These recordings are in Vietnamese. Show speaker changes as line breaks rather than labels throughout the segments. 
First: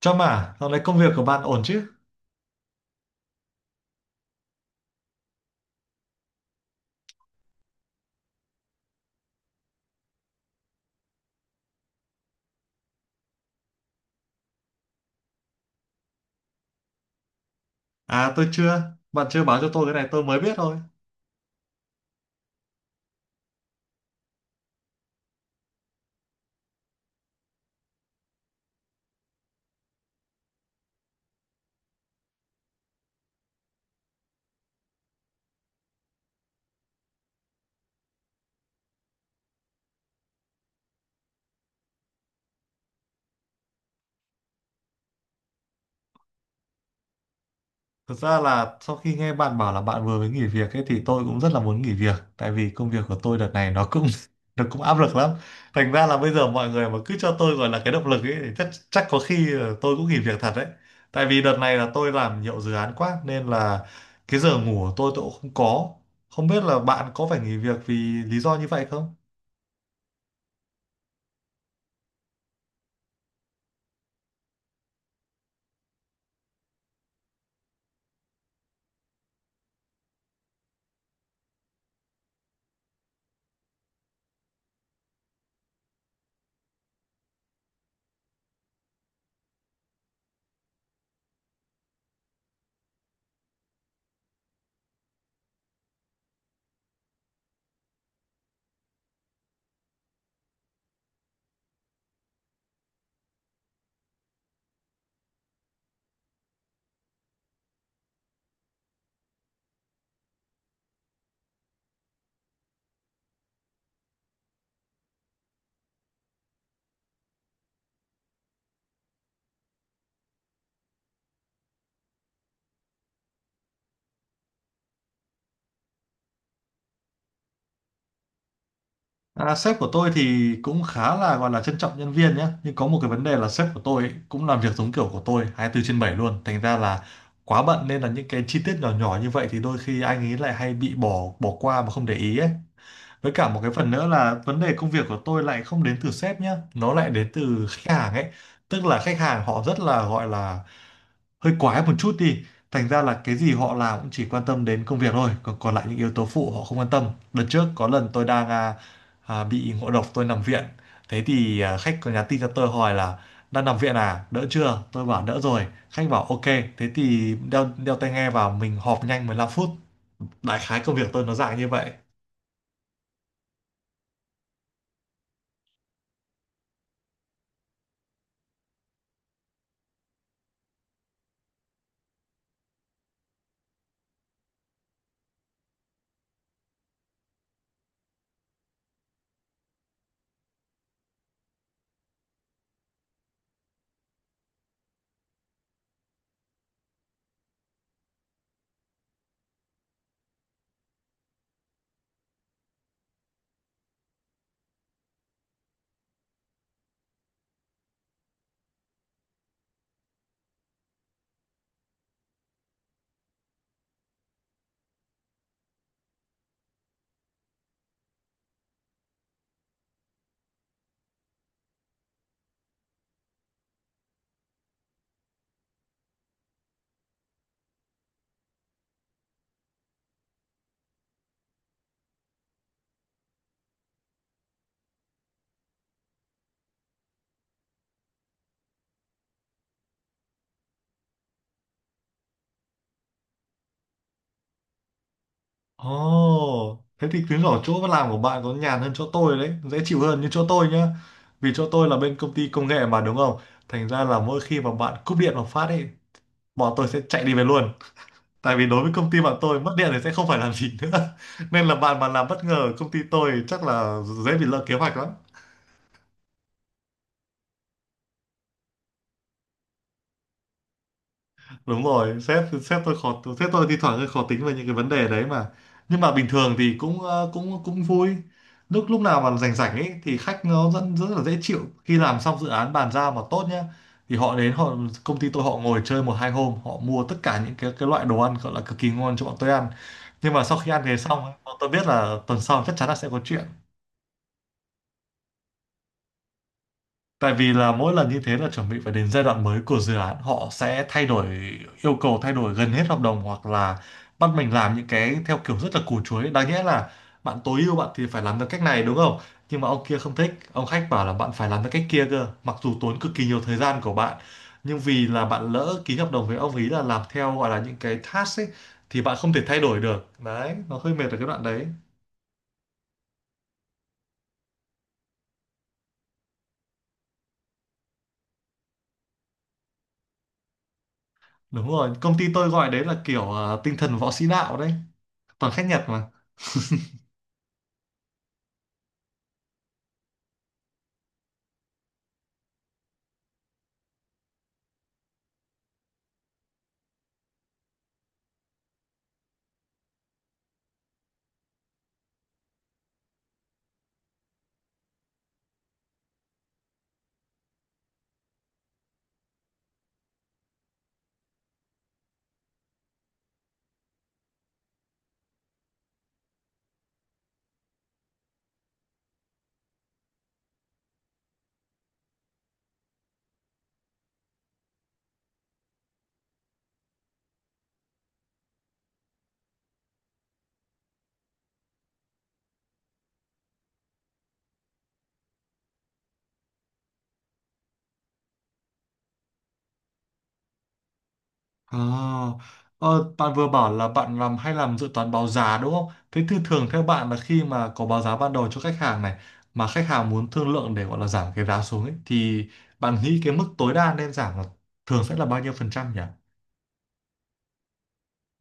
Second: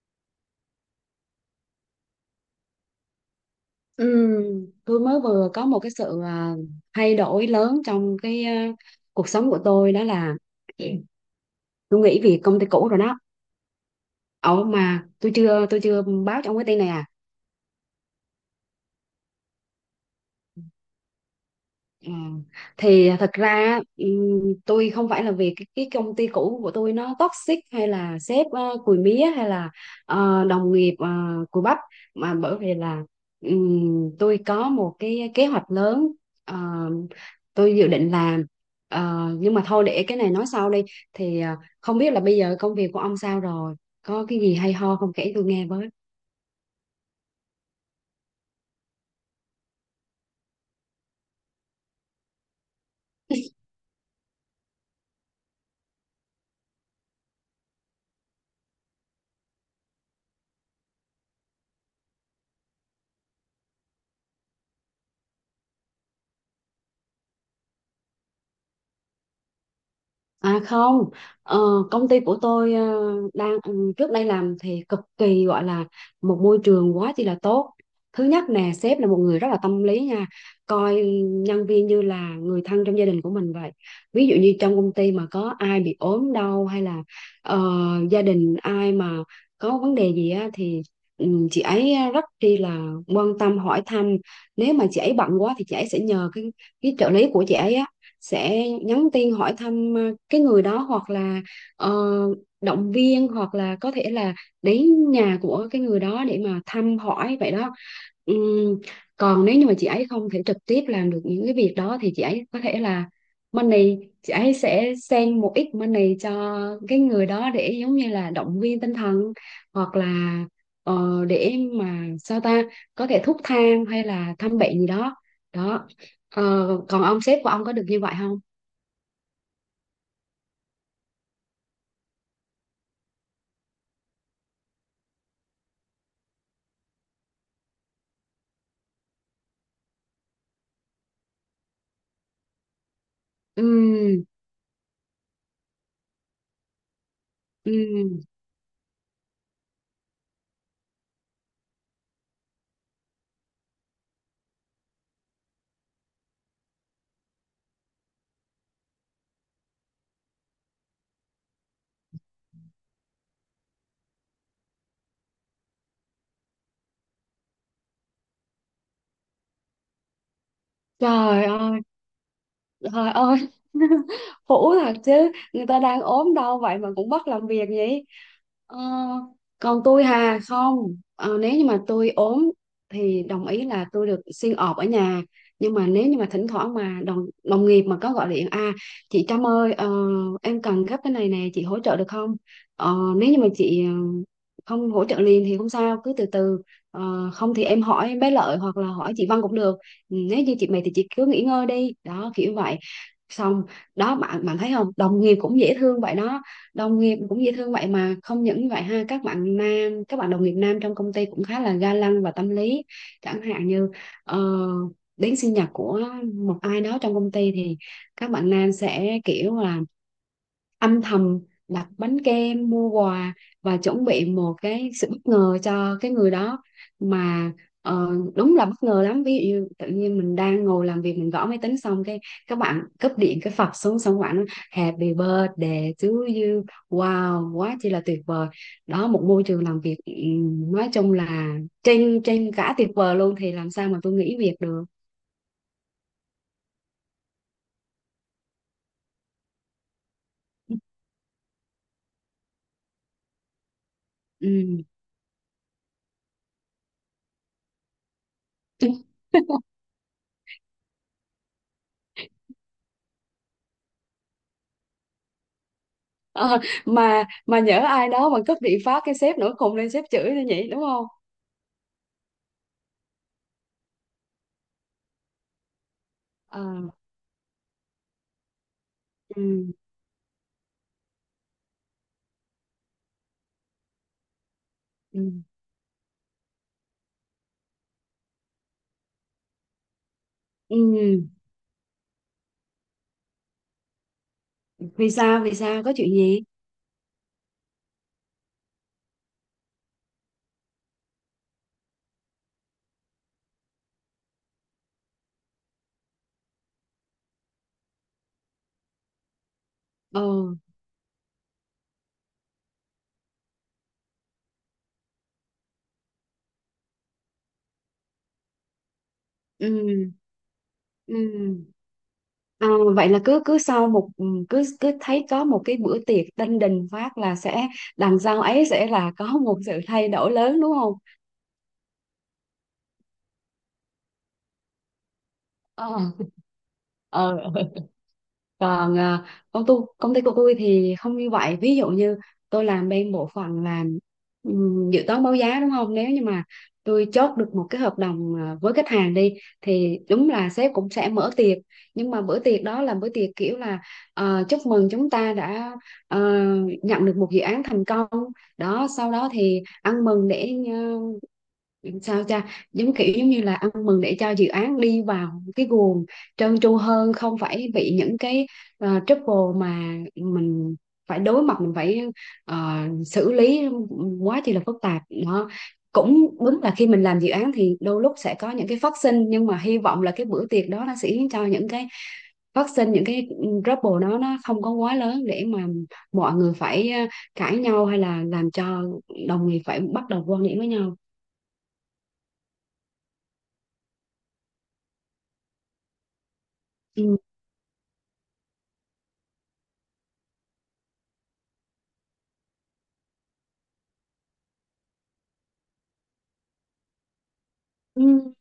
Trâm à, dạo này công việc của bạn ổn chứ?
Ừ, tôi mới vừa có một cái sự thay đổi lớn trong cuộc sống của tôi đó là tôi nghỉ việc công ty cũ rồi đó. Ồ mà tôi chưa báo cho ông cái tin này à.
À tôi chưa, bạn chưa báo cho tôi cái này tôi mới biết thôi.
Ờ, thì thật ra tôi không phải là vì cái công ty cũ của tôi nó toxic hay là sếp cùi mía hay là đồng nghiệp cùi bắp mà bởi vì là tôi có một cái kế hoạch lớn, ờ, tôi dự định làm. Ờ, nhưng mà thôi để cái này nói sau đi. Thì không biết là bây giờ công việc của ông sao rồi, có cái gì hay ho không kể tôi nghe với.
Thực ra là sau khi nghe bạn bảo là bạn vừa mới nghỉ việc ấy thì tôi cũng rất là muốn nghỉ việc. Tại vì công việc của tôi đợt này nó cũng nó cũng áp lực lắm. Thành ra là bây giờ mọi người mà cứ cho tôi gọi là cái động lực ấy thì chắc có khi tôi cũng nghỉ việc thật đấy. Tại vì đợt này là tôi làm nhiều dự án quá nên là cái giờ ngủ của tôi cũng không có. Không biết là bạn có phải nghỉ việc vì lý do như vậy không?
À không, ờ, công ty của tôi, đang trước đây làm thì cực kỳ gọi là một môi trường quá chi là tốt. Thứ nhất nè, sếp là một người rất là tâm lý nha, coi nhân viên như là người thân trong gia đình của mình vậy. Ví dụ như trong công ty mà có ai bị ốm đau hay là ờ, gia đình ai mà có vấn đề gì á thì chị ấy rất chi là quan tâm hỏi thăm. Nếu mà chị ấy bận quá thì chị ấy sẽ nhờ cái trợ lý của chị ấy á sẽ nhắn tin hỏi thăm cái người đó, hoặc là ờ, động viên, hoặc là có thể là đến nhà của cái người đó để mà thăm hỏi vậy đó. Ừm, còn nếu như mà chị ấy không thể trực tiếp làm được những cái việc đó thì chị ấy có thể là money, chị ấy sẽ send một ít money cho cái người đó để giống như là động viên tinh thần, hoặc là để mà sao ta, có thể thuốc thang hay là thăm bệnh gì đó đó. Ờ, còn ông sếp của ông có được như vậy không?
À, sếp của tôi thì cũng khá là gọi là trân trọng nhân viên nhé, nhưng có một cái vấn đề là sếp của tôi ấy, cũng làm việc giống kiểu của tôi 24 trên bảy luôn, thành ra là quá bận nên là những cái chi tiết nhỏ nhỏ như vậy thì đôi khi anh ấy lại hay bị bỏ bỏ qua mà không để ý ấy. Với cả một
Ừ,
cái phần nữa là vấn đề công việc của tôi lại không đến từ sếp nhá, nó lại đến từ khách hàng
ừ.
ấy, tức là khách hàng họ rất là gọi là hơi quái một chút đi, thành ra là cái gì họ làm cũng chỉ quan tâm đến công việc thôi, còn còn lại những yếu tố phụ họ không quan tâm. Đợt trước có lần tôi đang bị ngộ độc tôi nằm viện, thế thì khách có nhắn tin cho tôi hỏi là đang nằm viện à đỡ chưa, tôi bảo đỡ rồi, khách bảo ok, thế thì đeo đeo tai nghe vào mình họp nhanh 15 phút. Đại khái công việc tôi nó
Trời
dạng như
ơi.
vậy.
Trời ơi, hũ thật chứ, người ta đang ốm đau vậy mà cũng bắt làm việc vậy. Ờ, còn tôi hà không, Ờ, nếu như mà tôi ốm thì đồng ý là tôi được xin ọp ở nhà. Nhưng mà nếu như mà thỉnh thoảng mà đồng đồng nghiệp mà có gọi điện à, chị Trâm ơi, em cần gấp cái này nè chị hỗ trợ được không? Ờ, nếu như mà chị không hỗ trợ liền thì không sao cứ từ từ. Ờ, không thì em hỏi bé Lợi hoặc là hỏi chị Văn cũng được. Ừ, nếu như chị mệt thì chị cứ nghỉ ngơi đi đó kiểu vậy, xong đó. Bạn bạn thấy không, đồng nghiệp cũng dễ thương vậy đó, đồng nghiệp cũng dễ thương vậy mà không những như vậy ha, các bạn nam, các bạn đồng nghiệp nam trong công ty cũng khá là ga lăng và tâm lý. Chẳng hạn như ờ, đến sinh nhật của một ai đó trong công ty thì các bạn nam sẽ kiểu là âm thầm đặt bánh kem mua quà và chuẩn bị một cái sự bất ngờ cho cái người đó mà. Ờ, đúng là bất ngờ lắm, ví dụ như tự nhiên mình đang ngồi làm việc mình gõ máy tính xong cái các bạn cúp điện cái phập xuống xong các bạn nói, happy birthday to you, wow, quá chỉ là tuyệt vời. Đó, một môi trường làm việc, nói chung là trên trên cả tuyệt vời luôn, thì làm sao mà tôi nghỉ việc được.
Ồ, thế thì chứng tỏ chỗ làm của bạn có nhàn hơn chỗ tôi đấy, dễ chịu hơn như chỗ tôi nhá. Vì chỗ tôi là bên công ty công nghệ mà đúng không? Thành ra là mỗi khi mà
Ừ.
bạn cúp điện một phát ấy, bọn tôi sẽ chạy đi về luôn. Tại vì đối với công ty bạn tôi mất điện thì sẽ không phải làm gì nữa. Nên là bạn mà làm bất ngờ ở công ty tôi chắc là dễ bị lỡ kế hoạch lắm.
Ờ, mà nhỡ ai đó mà cúp điện phát cái sếp nữa cùng lên sếp chửi nữa nhỉ, đúng không?
Đúng rồi, sếp sếp tôi khó, sếp tôi thi thoảng hơi khó tính về những cái vấn đề đấy mà, nhưng mà bình thường
Ờ,
thì cũng cũng cũng vui. Lúc lúc nào mà
ừ,
rảnh rảnh ấy thì khách nó rất rất là dễ chịu, khi làm xong dự án bàn giao mà tốt nhá thì họ đến, họ công ty tôi
ừ,
họ ngồi chơi một hai hôm, họ mua tất cả những cái loại đồ ăn gọi là cực kỳ ngon cho bọn tôi ăn. Nhưng mà sau khi ăn về
ừ.
xong ấy, bọn tôi biết là tuần sau chắc chắn là sẽ có chuyện.
Vì sao, vì sao có chuyện gì?
Tại vì là mỗi lần như thế là chuẩn bị phải đến giai đoạn mới của dự án, họ sẽ thay đổi yêu cầu, thay đổi gần hết hợp đồng, hoặc là bắt mình làm những cái theo kiểu rất là củ chuối. Đáng nhẽ là bạn tối ưu bạn thì phải làm theo cách này đúng không, nhưng mà ông kia không
ờ
thích, ông khách bảo là bạn phải làm theo cách kia cơ, mặc dù tốn cực kỳ nhiều thời gian của bạn, nhưng vì là bạn lỡ ký hợp đồng với ông ý là làm theo gọi là những cái task ấy, thì bạn không thể thay đổi được
ừ
đấy, nó hơi mệt ở
ừ
cái đoạn đấy.
À, vậy là cứ cứ sau một cứ cứ thấy có một cái bữa tiệc đinh đình phát là sẽ đằng sau ấy sẽ là có một sự thay đổi lớn đúng không?
Đúng rồi, công ty tôi gọi đấy là kiểu tinh thần võ sĩ đạo đấy, toàn khách Nhật
Ờ.
mà.
Ờ. Còn à, công ty của tôi thì không như vậy, ví dụ như tôi làm bên bộ phận làm dự toán báo giá đúng không, nếu như mà tôi chốt được một cái hợp đồng à, với khách hàng đi thì đúng là sếp cũng sẽ mở tiệc, nhưng mà bữa tiệc đó là bữa tiệc kiểu là chúc mừng chúng ta đã ờ, nhận được một dự án thành công đó. Sau đó thì ăn mừng để sao cha, giống kiểu giống như là ăn mừng để cho dự án đi vào cái guồng trơn tru hơn, không phải bị những cái trouble mà mình phải đối mặt, mình phải ờ, xử lý quá chi là phức tạp đó. Cũng đúng là khi mình làm dự án thì đôi lúc sẽ có những cái phát sinh, nhưng mà hy vọng là cái bữa tiệc đó nó sẽ khiến cho những cái phát sinh, những cái trouble đó nó không có quá lớn để mà mọi người phải cãi nhau hay là làm cho đồng nghiệp phải bắt đầu quan điểm với nhau.
À, ờ, bạn vừa bảo là bạn làm hay làm dự toán báo giá đúng không? Thế thì thường theo bạn là
Ừ.
khi mà có báo giá ban đầu cho khách hàng này mà khách hàng muốn thương lượng để gọi là giảm cái giá xuống ấy, thì bạn nghĩ cái mức tối đa nên giảm là thường sẽ là bao nhiêu phần trăm nhỉ?
Ừ.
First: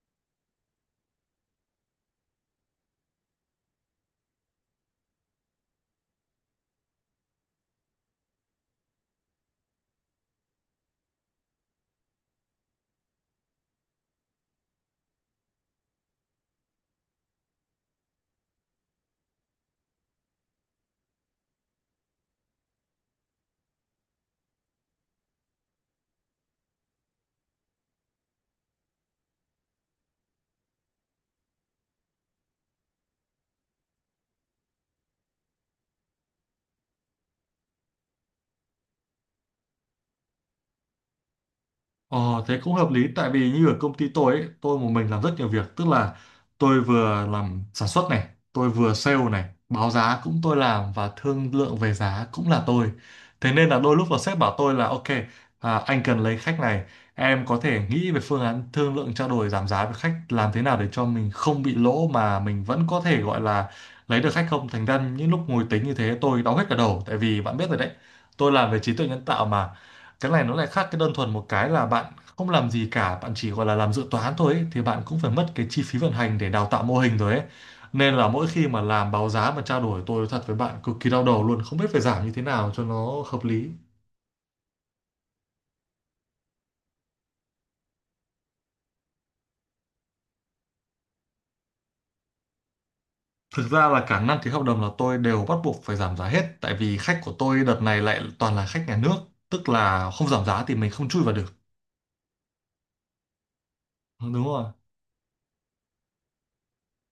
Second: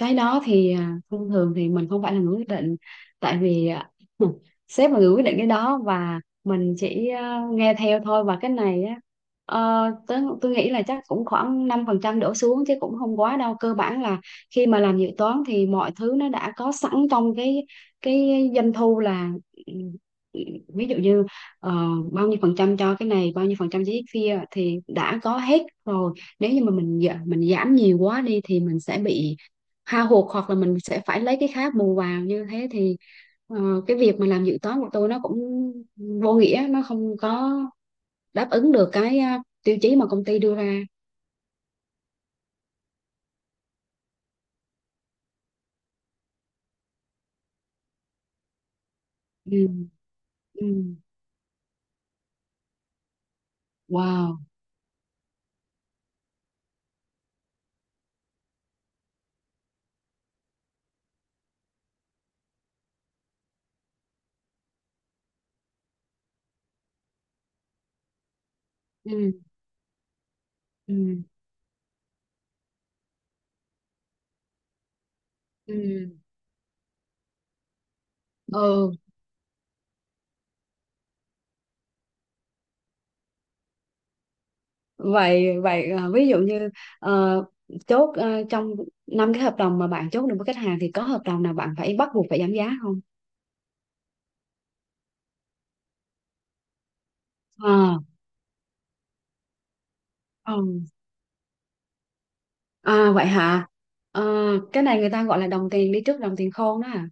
Cái đó thì à, thông thường thì mình không phải là người quyết định, tại vì à, sếp là người quyết định cái đó và mình chỉ à, nghe theo thôi. Và cái này á, tớ, tôi nghĩ là chắc cũng khoảng 5% đổ xuống chứ cũng không quá đâu, cơ bản là khi mà làm dự toán thì mọi thứ nó đã có sẵn trong cái doanh thu là, ừ, ví dụ như ờ, bao nhiêu phần trăm cho cái này bao nhiêu phần trăm cho cái kia thì đã có hết rồi. Nếu như mà mình mình giảm nhiều quá đi thì mình sẽ bị hao hụt hoặc là mình sẽ phải lấy cái khác bù vào, như thế thì ờ, cái việc mà làm dự toán của tôi nó cũng vô nghĩa, nó không có đáp ứng được cái tiêu chí mà công ty đưa ra.
Ờ, thế cũng hợp lý, tại vì như ở công ty tôi ấy, tôi một mình làm rất nhiều việc, tức là tôi vừa làm sản xuất này, tôi vừa sale này,
Ừ,
báo giá cũng tôi
ừ,
làm, và thương lượng về giá cũng là tôi. Thế nên là đôi lúc là sếp
wow,
bảo tôi là ok anh cần lấy khách này, em có thể nghĩ về phương án thương lượng trao đổi giảm giá với khách làm thế nào để cho mình không bị lỗ mà mình vẫn có thể gọi là lấy được khách không. Thành ra những lúc ngồi tính như thế tôi đau hết cả đầu, tại vì bạn biết rồi đấy, tôi làm về trí tuệ nhân
ừ,
tạo mà. Cái này nó lại khác cái đơn
ừ,
thuần, một cái là bạn không làm gì cả, bạn chỉ gọi là làm dự toán thôi ấy, thì bạn cũng phải mất cái chi phí
ừ.
vận hành để đào tạo mô hình rồi ấy. Nên là mỗi khi mà
Ừ.
làm báo giá mà trao đổi tôi nói thật với bạn cực kỳ đau đầu luôn, không biết phải giảm như thế nào cho nó hợp lý.
Vậy vậy, ví dụ như ờ, chốt trong năm cái hợp đồng mà bạn chốt được với khách hàng thì có hợp đồng nào bạn phải bắt buộc phải giảm giá không?
Thực ra là cả năm ký hợp đồng là tôi đều bắt buộc phải giảm giá hết, tại vì khách của tôi đợt
À,
này lại toàn là khách nhà nước, tức là không giảm
ừ.
giá thì mình không chui vào được.
À vậy hả. Ờ,
Ừ, đúng rồi.
cái này người ta gọi là đồng tiền đi trước đồng tiền khôn đó à.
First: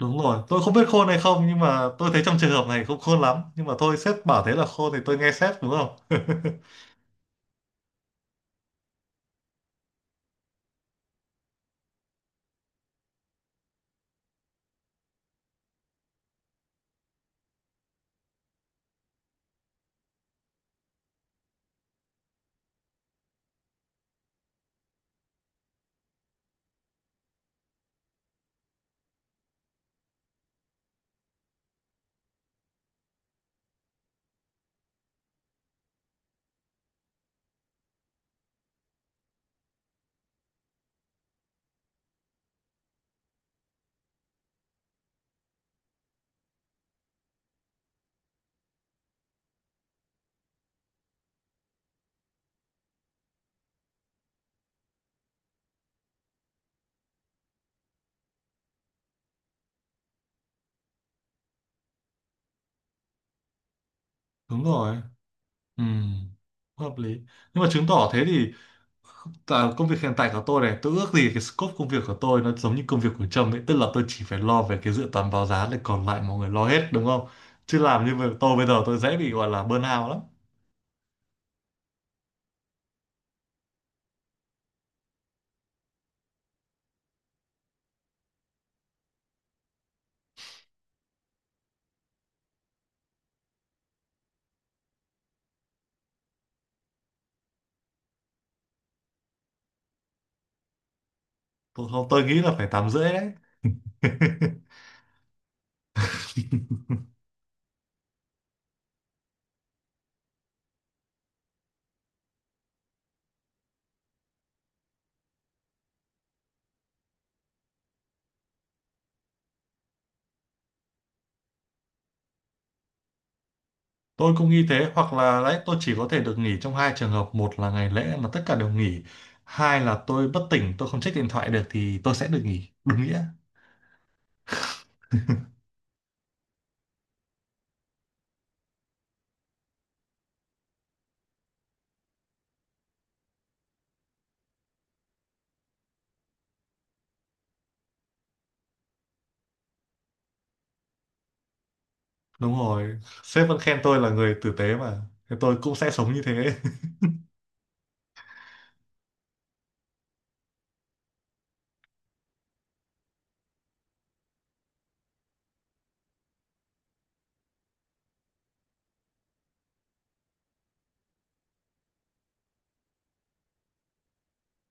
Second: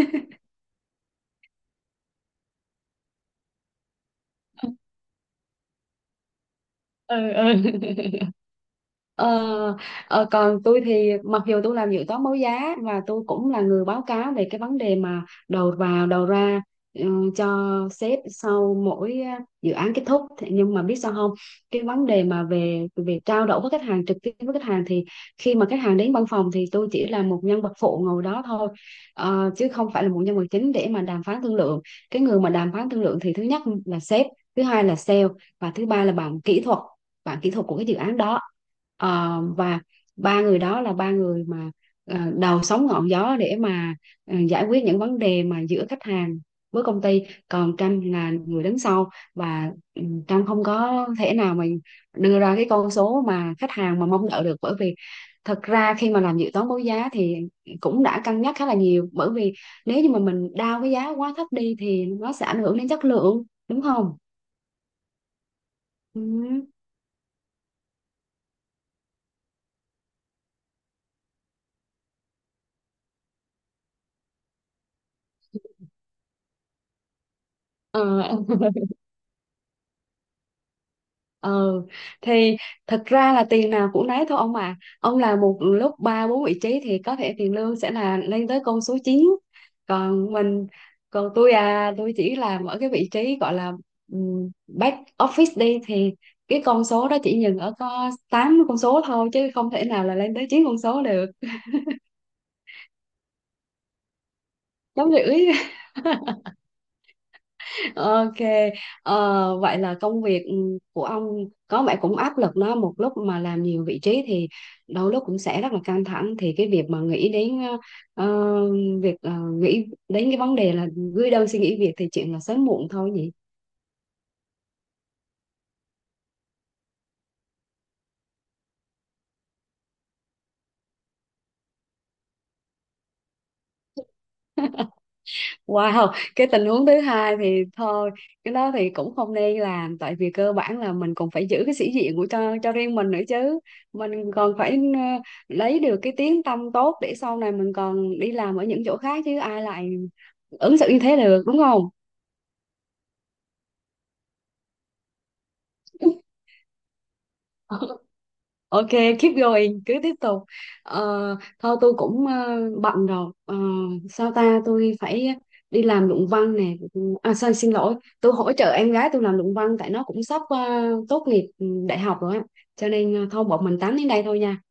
Đúng rồi, tôi không biết khôn hay không nhưng mà tôi thấy trong trường hợp này không khôn lắm, nhưng mà thôi sếp bảo thế là
Ừ,
khôn thì tôi nghe sếp đúng không.
ừ. ờ, còn tôi thì mặc dù tôi làm dự toán báo giá và tôi cũng là người báo cáo về cái vấn đề mà đầu vào đầu ra, cho sếp sau mỗi dự án kết thúc. Thế nhưng mà biết sao không, cái vấn đề mà về về trao đổi với khách hàng, trực tiếp với khách hàng thì khi mà khách hàng đến văn phòng thì tôi chỉ là một nhân vật phụ ngồi đó thôi. Ờ, chứ không phải là một nhân vật chính để mà đàm phán thương lượng. Cái người mà đàm phán thương lượng thì thứ nhất là sếp, thứ hai là sale, và thứ ba là bạn kỹ thuật, bạn kỹ thuật của cái dự án đó. Ờ, và ba người đó là ba người mà đầu sóng ngọn gió để mà giải quyết những vấn đề mà giữa khách hàng với công ty. Còn Trâm là người đứng sau và Trâm không có thể nào mà đưa ra cái con số mà khách hàng mà mong đợi được, bởi vì thật ra khi mà làm dự toán báo giá thì cũng đã cân nhắc khá là nhiều, bởi vì nếu như mà mình đao cái giá quá thấp đi thì nó sẽ ảnh hưởng đến chất lượng, đúng không?
Đúng rồi, ừ,
Ừ.
hợp lý. Nhưng mà chứng tỏ thế thì, tại công việc hiện tại của tôi này, tôi ước gì cái scope công việc của tôi nó giống như công việc của Trâm ấy, tức là tôi chỉ phải lo về cái dự toán báo giá này còn lại mọi người lo hết đúng không. Chứ
Ờ,
làm như vậy tôi bây giờ tôi dễ bị gọi là burnout lắm.
ừ, thì thật ra là tiền nào cũng nấy thôi ông à, ông làm một lúc ba bốn vị trí thì có thể tiền lương sẽ là lên tới con số chín. Còn mình, còn tôi à, tôi chỉ làm ở cái vị trí gọi là back office đi thì cái con số đó chỉ dừng ở có 8 con số thôi chứ không thể nào là lên tới 9 con số được.
Tôi không, tôi nghĩ là phải tám rưỡi đấy.
Giống như, Ok, vậy là công việc của ông có vẻ cũng áp lực đó, một lúc mà làm nhiều vị trí thì đôi lúc cũng sẽ rất là căng thẳng. Thì cái việc mà nghĩ đến ờ, việc nghĩ đến cái vấn đề là gửi đơn xin nghỉ việc thì chuyện là sớm muộn thôi
Tôi cũng nghĩ thế, hoặc là đấy tôi chỉ có thể được nghỉ trong hai trường hợp: một là ngày lễ mà tất cả đều nghỉ, hai là tôi bất tỉnh tôi không check điện thoại được thì tôi sẽ được nghỉ đúng nghĩa.
nhỉ. Wow, cái tình huống thứ hai thì thôi, cái đó thì cũng không nên làm, tại vì cơ bản là mình cũng phải giữ cái sĩ diện của cho riêng mình nữa chứ. Mình còn phải lấy được cái tiếng tăm tốt để sau này mình còn đi làm ở những chỗ khác chứ ai lại ứng xử như thế được, đúng không?
Đúng rồi, sếp vẫn khen tôi là người tử tế mà. Thế tôi cũng sẽ sống như thế.
Ok, keep going, cứ tiếp tục. Thôi tôi cũng bận rồi. Ờ, Sao ta, tôi phải đi làm luận văn nè. À, sao, xin lỗi, tôi hỗ trợ em gái tôi làm luận văn tại nó cũng sắp tốt nghiệp đại học rồi á. Cho nên thôi bọn mình tám đến đây thôi nha.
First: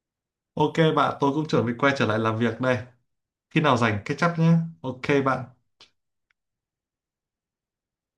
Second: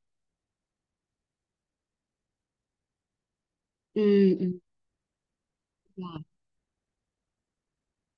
Ok bạn, tôi cũng chuẩn bị quay trở lại làm việc đây. Khi nào rảnh
Ừ,
catch up nhé.
ừ.
Ok bạn.